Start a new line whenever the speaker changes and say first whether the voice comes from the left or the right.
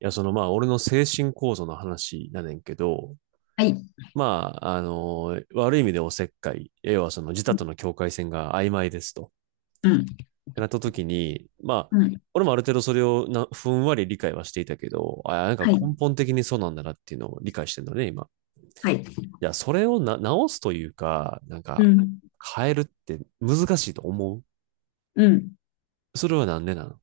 right: や、まあ、俺の精神構造の話やねんけど、
left: はい。
right: まあ、悪い意味でおせっかい、要はその自他との境界線が曖昧ですと。
left: うん。
right: ってなった時に、まあ、
left: うん。
right: 俺もある程度それをふんわり理解はしていたけど、あ、なんか
left: はい。
right: 根本的にそうなんだなっていうのを理解してんだね、今。
left: はい。
right: いや、それを直すというか、なん
left: う
right: か、
left: ん。
right: 変えるって難しいと思う。
left: うん。
right: それはなんでなの？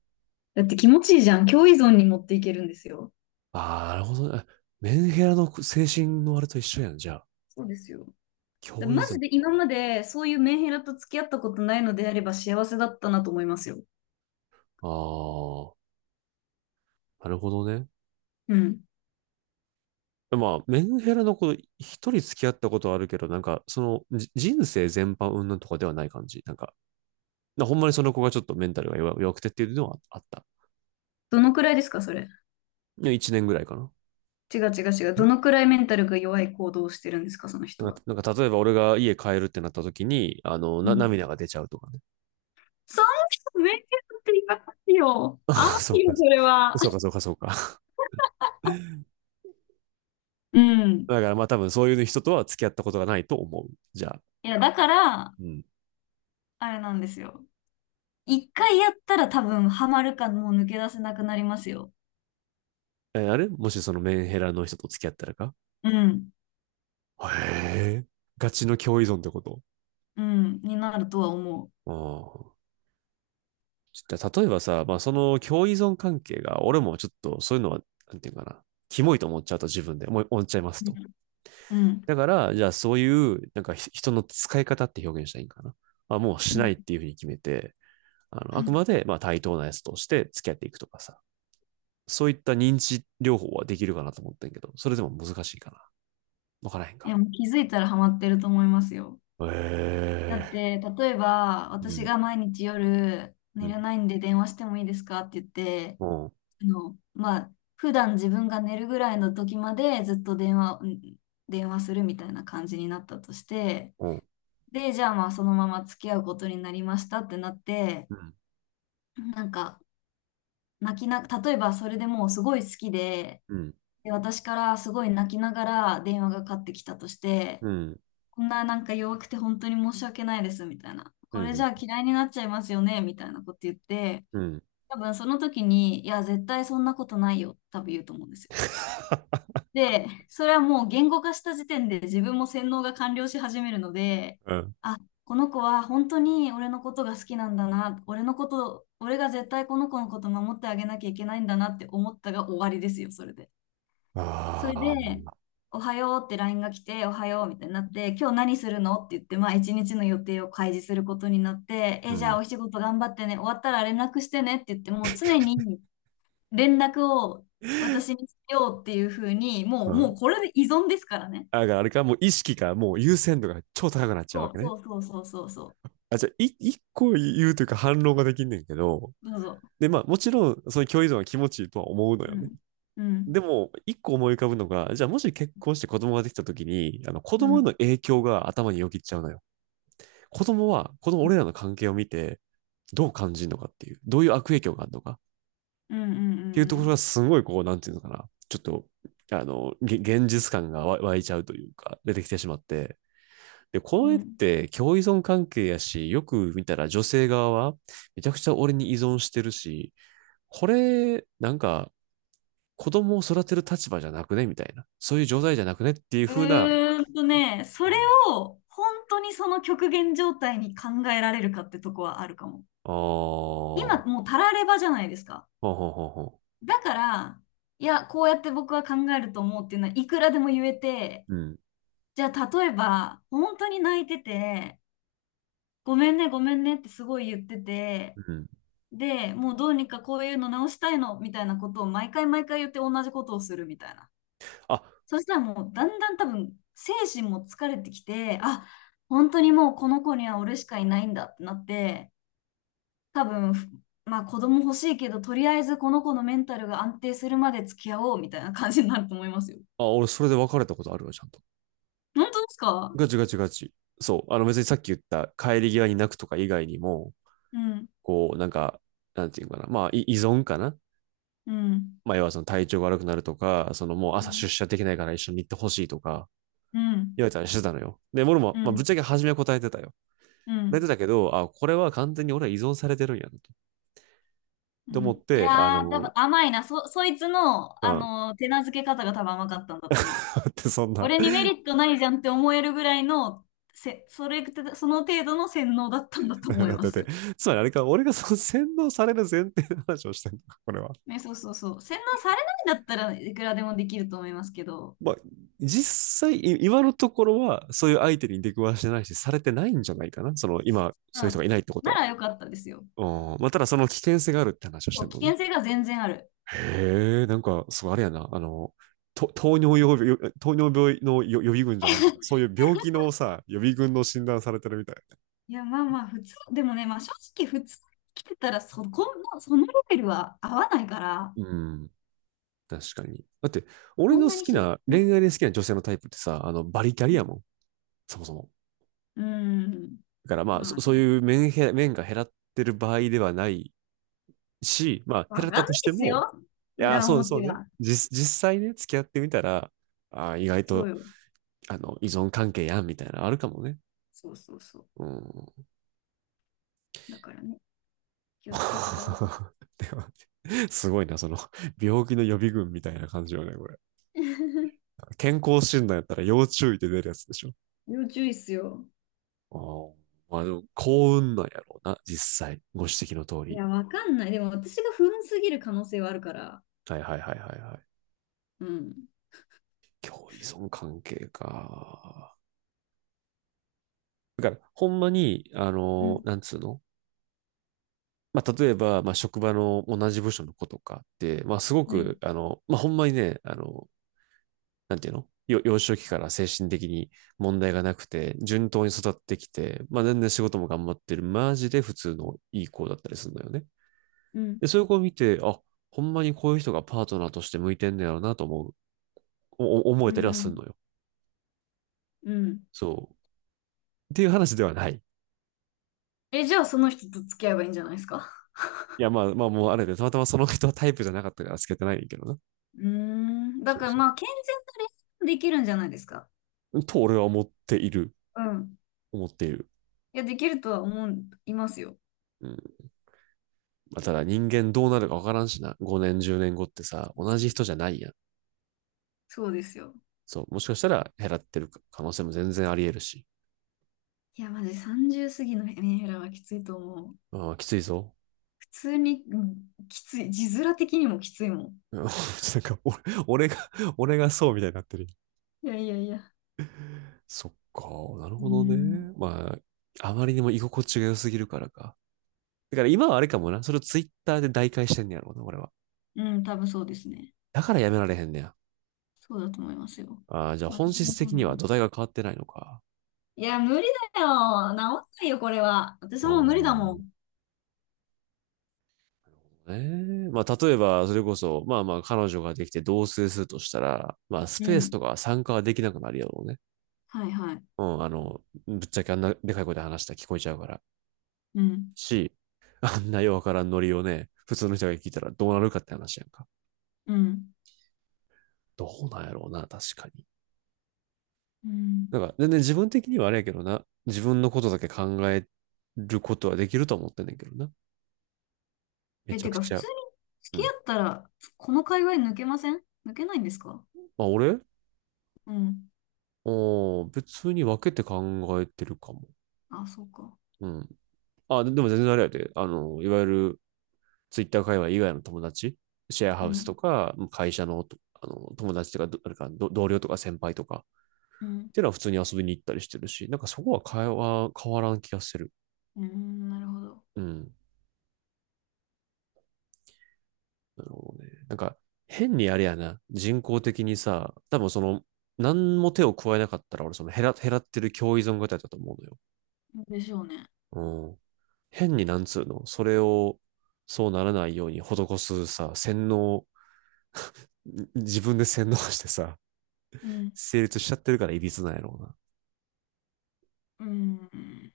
left: だって気持ちいいじゃん。強依存に持っていけるんですよ。
right: ああ、なるほどね。メンヘラの精神のあれと一緒やん、じゃあ。
left: そうですよ。だ
right: 教依
left: マ
right: 存
left: ジで今
right: か。
left: までそういうメンヘラと付き合ったことないのであれば幸せだったなと思いますよ。
right: ああ。なるほどね。
left: うん。
right: まあ、メンヘラの子、一人付き合ったことはあるけど、なんか、人生全般云々とかではない感じ。なんか、ほんまにその子がちょっとメンタルが弱くてっていうのはあった。
left: どのくらいですか、それ。
right: 1年ぐらいかな。
left: 違う違う違う。どのくらいメンタルが弱い行動をしてるんですか、その人
right: なん
left: は。
right: か、例えば俺が家帰るってなった時に、
left: うん。
right: 涙が出ちゃうとかね。
left: そんなメンヘラって言いますよ。
right: あ
left: 甘
right: そう
left: い
right: か。
left: よ、それは。
right: そうか、そうか、そうか。
left: うん。
right: だからまあ多分そういう人とは付き合ったことがないと思う。じゃあ。
left: いや、だから、
right: うん。
left: あれなんですよ。一回やったら多分ハマるかもう抜け出せなくなりますよ。
right: あれ、もしそのメンヘラの人と付き合ったらか？
left: うん。
right: へえ。ガチの共依存ってこと？
left: うん。になるとは思
right: ああ。例えばさ、まあ、その共依存関係が、俺もちょっとそういうのは、なんていうかな、キモいと思っちゃうと自分で思っちゃいます
left: う。
right: と。
left: うん。うん。
right: だから、じゃあそういう、なんか人の使い方って表現したらいいんかな。まあ、もう
left: う
right: しな
left: ん、
right: いっていうふうに決めて、あくまでまあ対等なやつとして付き合っていくとかさ、そういった認知療法はできるかなと思ってんけど、それでも難しいかな。わからへん
left: い
right: か。
left: や、もう気づいたらハマってると思いますよ。だっ
right: ええ
left: て、例えば、
right: ー、う
left: 私
right: ん、
left: が毎日夜
right: う
left: 寝
right: ん、
left: れないんで電話してもいいですかって言って、
right: うん、
left: まあ、普段自分が寝るぐらいの時までずっと電話、うん、電話するみたいな感じになったとして、
right: うん、
left: で、じゃあまあそのまま付き合うことになりましたってなって、
right: うん、
left: なんか、泣きな、例えばそれでもうすごい好きで、
right: うん、
left: で、私からすごい泣きながら電話がかかってきたとして、
right: うん、
left: こんな弱くて本当に申し訳ないですみたいな。これじゃあ嫌いになっちゃいますよねみたいなこと言って、
right: うん、
left: 多分その時に、いや、絶対そんなことないよ、多分言うと思うんですよ。で、それはもう言語化した時点で自分も洗脳が完了し始めるので、
right: うん。
left: あ、この子は本当に俺のことが好きなんだな、俺のこと、俺が絶対この子のこと守ってあげなきゃいけないんだなって思ったが終わりですよ、それで。そ
right: あ
left: れで、
right: あ、
left: おはようってラインが来て、おはようみたいになって、今日何するのって言って、まあ一日の予定を開示することになって、
right: う
left: え、じゃあ
right: ん。
left: お仕事頑張ってね、終わったら連絡してねって言って、もう常に連絡を私にしようっていうふうに、も
right: う
left: う、もう
right: ん。
left: これで依存ですからね。
right: だからあれか、もう意識か、もう優先度が超高くなっちゃう
left: そ
right: わけ
left: う、
right: ね。
left: そうそうそうそうそ
right: あ、じゃあ、一個言うというか反論ができんねんけど、
left: う。どうぞ。
right: で、まあ、もちろん、その共依存は気持ちいいとは思うの
left: う
right: よね。
left: ん。う
right: で
left: ん。
right: も、一個思い浮かぶのが、じゃあ、もし結婚して子供ができた時に、子
left: う
right: 供への
left: ん。
right: 影響が頭によぎっちゃうのよ。子供は、この俺らの関係を見て、どう感じるのかっていう、どういう悪影響があるのかっ
left: うんうん
right: ていうと
left: う
right: ころ
left: ん
right: が、すごい、こう、なんていうのかな、ちょっと、現実感が湧いちゃうというか、出てきてしまって、で、
left: う
right: こ
left: ん。
right: れ
left: う
right: っ
left: ん。
right: て共依存関係やし、よく見たら女性側はめちゃくちゃ俺に依存してるし、これ、なんか子供を育てる立場じゃなくねみたいな。そういう状態じゃなくねっていう
left: う
right: 風な、
left: ーんとね、そ
right: う
left: れ
right: ん。
left: を本当にその極限状態に考えられるかってとこはあるかも。
right: ああ、
left: 今
right: ほ
left: もうたらればじゃないですか。
right: うほうほうほ
left: だから、いや、こうやって僕は考えると思うっていうのはいくらでも言えて、
right: う。うん。
left: じゃあ例えば本当に泣いてて、ごめんね、ごめんねってすごい言ってて、
right: うん。
left: で、もうどうにかこういうの直したいのみたいなことを毎回毎回言って同じことをするみたいな。
right: あ、
left: そしたらもうだんだん多分精神も疲れてきて、あ、本当にもうこの子には俺しかいないんだってなって、多分、まあ子供欲しいけど、とりあえずこの子のメンタルが安定するまで付き合おうみたいな感じになると思いますよ。
right: 俺それで別れたことあるわ、ちゃんと。
left: 本当ですか。
right: ガチガチガチ。そう。あの別にさっき言った帰り際に泣くとか以外にも、
left: うん、
right: こう、なんか、なんていうのかな。まあ、依存かな。
left: うん、
right: まあ、要はその体調が悪くなるとか、そのもう
left: う
right: 朝
left: ん、
right: 出社できないから一緒に行ってほしいとか、
left: うん、
right: 言われたりしてたのよ。で、俺
left: う
right: も、まあ、ぶっ
left: ん、
right: ちゃけ初めは答えてたよ。
left: う
right: 答えて
left: ん。
right: たけど、あ、これは完全に俺は依存されてるんやなと。
left: う
right: と思っ
left: ん。い
right: て、あ
left: やー、多分
right: の、
left: 甘いな。そ、そいつの、
right: うん。
left: 手なずけ方が多分甘かったんだと思う。
right: だってそんな、
left: 俺にメ リットないじゃんって思えるぐらいの、せ、それ、その程度の洗脳だったんだと思いま
right: だっ
left: す
right: て、
left: よ。
right: つまりあれか、俺がその洗脳される前提の話をしてるのか、これは。
left: ね、そうそうそう。洗脳されないんだったらいくらでもできると思いますけど、
right: まあ、実際、今のところは、そういう相手に出くわしてないし、されてないんじゃないかな。その、今、そういう
left: う
right: 人が
left: ん。
right: いないってこと
left: な
right: は。
left: らよかったですよ。
right: うん。まあ、ただその危険性があるって話をし
left: そ
right: て
left: う、
right: る
left: 危
right: のね。
left: 険性が全然ある。
right: へえ、なんか、そう、あれやな、あの、と糖尿病、よ糖尿病の予備軍じゃないけど、そういう病気 のさ、予備軍の診断されてるみたい。
left: いや、まあまあ、普通、でもね、まあ正直、普通に来てたらそ、このそのレベルは合わないから、
right: うん、確かに。だって、俺
left: そ
right: の
left: んな
right: 好
left: に
right: き
left: し
right: な、
left: なく
right: 恋
left: て
right: 愛で
left: も。
right: 好きな女性のタイプってさ、あの、バリキャ
left: う
right: リ
left: ん
right: やもん、そもそも。
left: うん。
right: だからまあ、
left: まあ
right: そう
left: ね、
right: いう面が減らってる場合ではないし、まあ、
left: わ
right: 減らっ
left: か
right: た
left: ん
right: と
left: ない
right: し
left: で
right: て
left: す
right: も、
left: よ。
right: いやー、
left: 裏
right: そうそ
left: 表
right: うね。
left: は。
right: 実際ね、付き合ってみたら、あー意外
left: そう
right: と、
left: よ。
right: あの、依存関係やん、みたいな、あるかもね。
left: そうそうそう。
right: うん。
left: だからね、気をつけてください。
right: でもすごいな、その、病気の予備軍みたいな感じよね、これ。健康診断やったら要注意で出るやつでしょ。
left: 要注意っすよ。
right: あまあでも、幸運なんやろうな、実際。ご指摘の通
left: い
right: り。
left: や、わかんない。でも私が不運すぎる可能性はあるから。
right: はいはいはいはいは
left: うん。
right: い。共依存関係か。だから、ほんまに、あ
left: う
right: の、
left: ん。
right: なんつうの。まあ、例えば、まあ、職場の同じ部署の子とかって、まあ、すご
left: はい。
right: く、あの、まあ、ほんまにね、あの、なんていうの。幼少期から精神的に問題がなくて、順当に育ってきて、まあ全然仕事も頑張ってる、マジで普通のいい子だったりするのよね。
left: うん。
right: で、そういう子を見て、あ、ほんまにこういう人がパートナーとして向いてんねやろうなと思う、思
left: う
right: えたりはす
left: ん。
right: るのよ。
left: うん。
right: そう。っていう話ではない。
left: え、じゃあその人と付き合えばいいんじゃないですか？
right: いや、まあまあもうあれで、たまたまその人はタイプじゃなかったからつけてないんだけどな。
left: うーん。だ
right: そ
left: か
right: う
left: ら
right: そ
left: まあ、健全な恋愛もできるんじゃないですか。
right: う。と俺は思っている。
left: うん。
right: 思っている。
left: いや、できるとは思う、いますよ。
right: うん。まあ、ただ人間どうなるかわからんしな。5年、10年後ってさ、同
left: そう、
right: じ人じゃないやん。
left: そうですよ。
right: そう、もしかしたら減らってる可能性も全然あり得るし。
left: いや、マジ30過ぎのメンヘラはきついと思う。
right: ああ、きついぞ。
left: 普通に、うん、きつい。字面的にもきついもん。
right: なんか俺、俺が、俺がそうみたいになってる。
left: いやいやいや。
right: そっか、なる
left: う
right: ほど
left: ん、
right: ね。まあ、あまりにも居心地が良すぎるからか。だから今はあれかもな。それをツイッターで代替してんねやろうな、俺は。
left: うん、多分そうですね。
right: だからやめられへんねや。
left: そうだと思いますよ。
right: ああ、じゃあ
left: 私
right: 本
left: も
right: 質
left: そう
right: 的
left: な
right: に
left: ん
right: は
left: で。
right: 土台が変わってないのか。
left: いや、無理だよ。治んないよ、これは。私
right: う
left: もう無理
right: ー
left: だも
right: ん。
left: ん。
right: ね。まあ、例えば、それこそ、まあまあ、彼女ができて同棲するとしたら、まあ、ス
left: う
right: ペースと
left: ん。
right: か参加はできなくなるやろうね。
left: はいはい。
right: うん、あの、ぶっちゃけあんなでかい声で話したら聞こえちゃうから。
left: うん。
right: し、あんなようわからんノリをね、普通の人が聞いたらどうなるかって話やんか。
left: うん。
right: どうなんやろうな、確かに。
left: う
right: だ
left: ん。
right: から、全然自分的にはあれやけどな、自分のことだけ考えることはできると思ってんねんけどな。め
left: え、
right: ちゃ
left: て
right: く
left: か、普
right: ちゃ。
left: 通に
right: う
left: 付き合
right: ん。
left: ったら、この界隈抜けません、抜けないんですか？
right: まあ、俺
left: うん。
right: 別に分けて考えてるかも。
left: あ、そうか。
right: うん。あ、でも全然あれやで。あの、いわゆるツイッター界隈以外の友達、シェア
left: う
right: ハウスと
left: ん。
right: か、会社のあの友達とかあれか同僚とか先輩とか、
left: うん。
right: っていうのは普通に遊びに行ったりしてるし、なんかそこは会話変わらん気がする。
left: うん、なるほど。
right: うん。なるほどね。なんか変にあれやな、人工的にさ、多分その、何も手を加えなかったら俺その減らってる共依存型だと思うのよ。
left: でしょうね。
right: うん。変になんつうの、それをそうならないように施すさ、洗脳、自分で洗脳してさ、
left: うん、
right: 成立しちゃってるからいびつなんやろうな。
left: うん、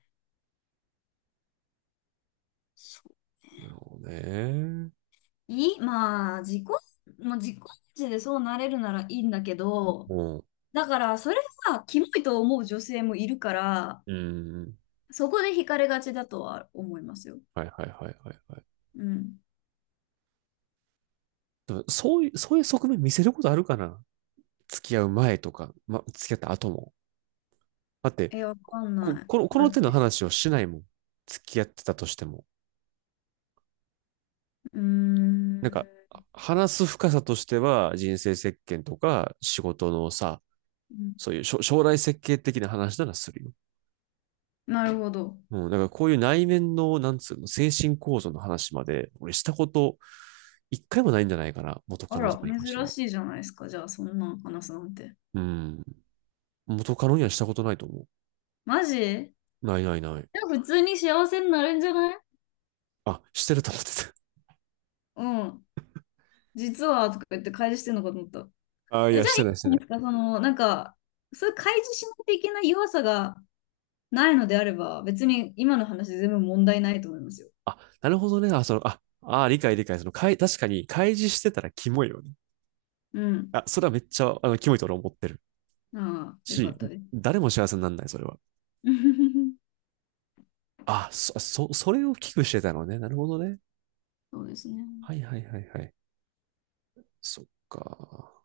left: そう、
right: なるほどね。
left: いい、まあ、自己、まあ、自己値でそうなれるならいいんだけど、
right: も
left: だから、それがキモいと思う女性もいるから、
right: うん、うん。
left: そこで惹かれがちだとは思いますよ。
right: はいはいはいはいはい。
left: うん。
right: でもそういう、そういう側面見せることあるかな？付き合う前とか、ま、付き合った後も。だって、
left: え、わかんな
right: の、
left: い。
right: こ
left: だ
right: の
left: っ
right: 手の
left: て、
right: 話をしないもん。付き合ってたとしても。
left: うー
right: なんか、
left: ん、
right: 話す深さとしては、人生設計とか、仕事のさ、
left: うん、
right: そういう将来設計的な話ならするよ。
left: なるほど。
right: うん、だからこういう内面の、なんつうの、精神構造の話まで、俺したこと、一回もないんじゃないかな。元カ
left: あ
right: ノと
left: ら、
right: かに関して
left: 珍
right: は。
left: しいじゃないですか。じゃあ、そんなん話すなんて。
right: うん。元カノにはしたことないと思
left: マジじ
right: う。ないないない。
left: ゃあ、普通に幸せになるんじゃない？
right: あ、してると思って
left: うん。実は、とか言って開示してんのかと思った。
right: た。あ、い
left: え、
right: や、
left: じゃ
right: し
left: あいい
right: てな
left: じ
right: いし
left: ゃ
right: て
left: な
right: な
left: いですか、
right: い。
left: その、そういう開示しないといけない弱さがないのであれば、別に今の話全部問題ないと思いますよ。
right: あ、なるほどね。あ、その、理解理解。その、確かに、開示してたらキモいよね。
left: うん。
right: あ、それはめっちゃ、あの、キモいと俺思ってる。
left: ああ、よか
right: し、
left: ったです。
right: 誰も幸せにならない、それは。あ、それを危惧してたのね。なるほどね。
left: そうですね。
right: はいはいはいはい。そっか。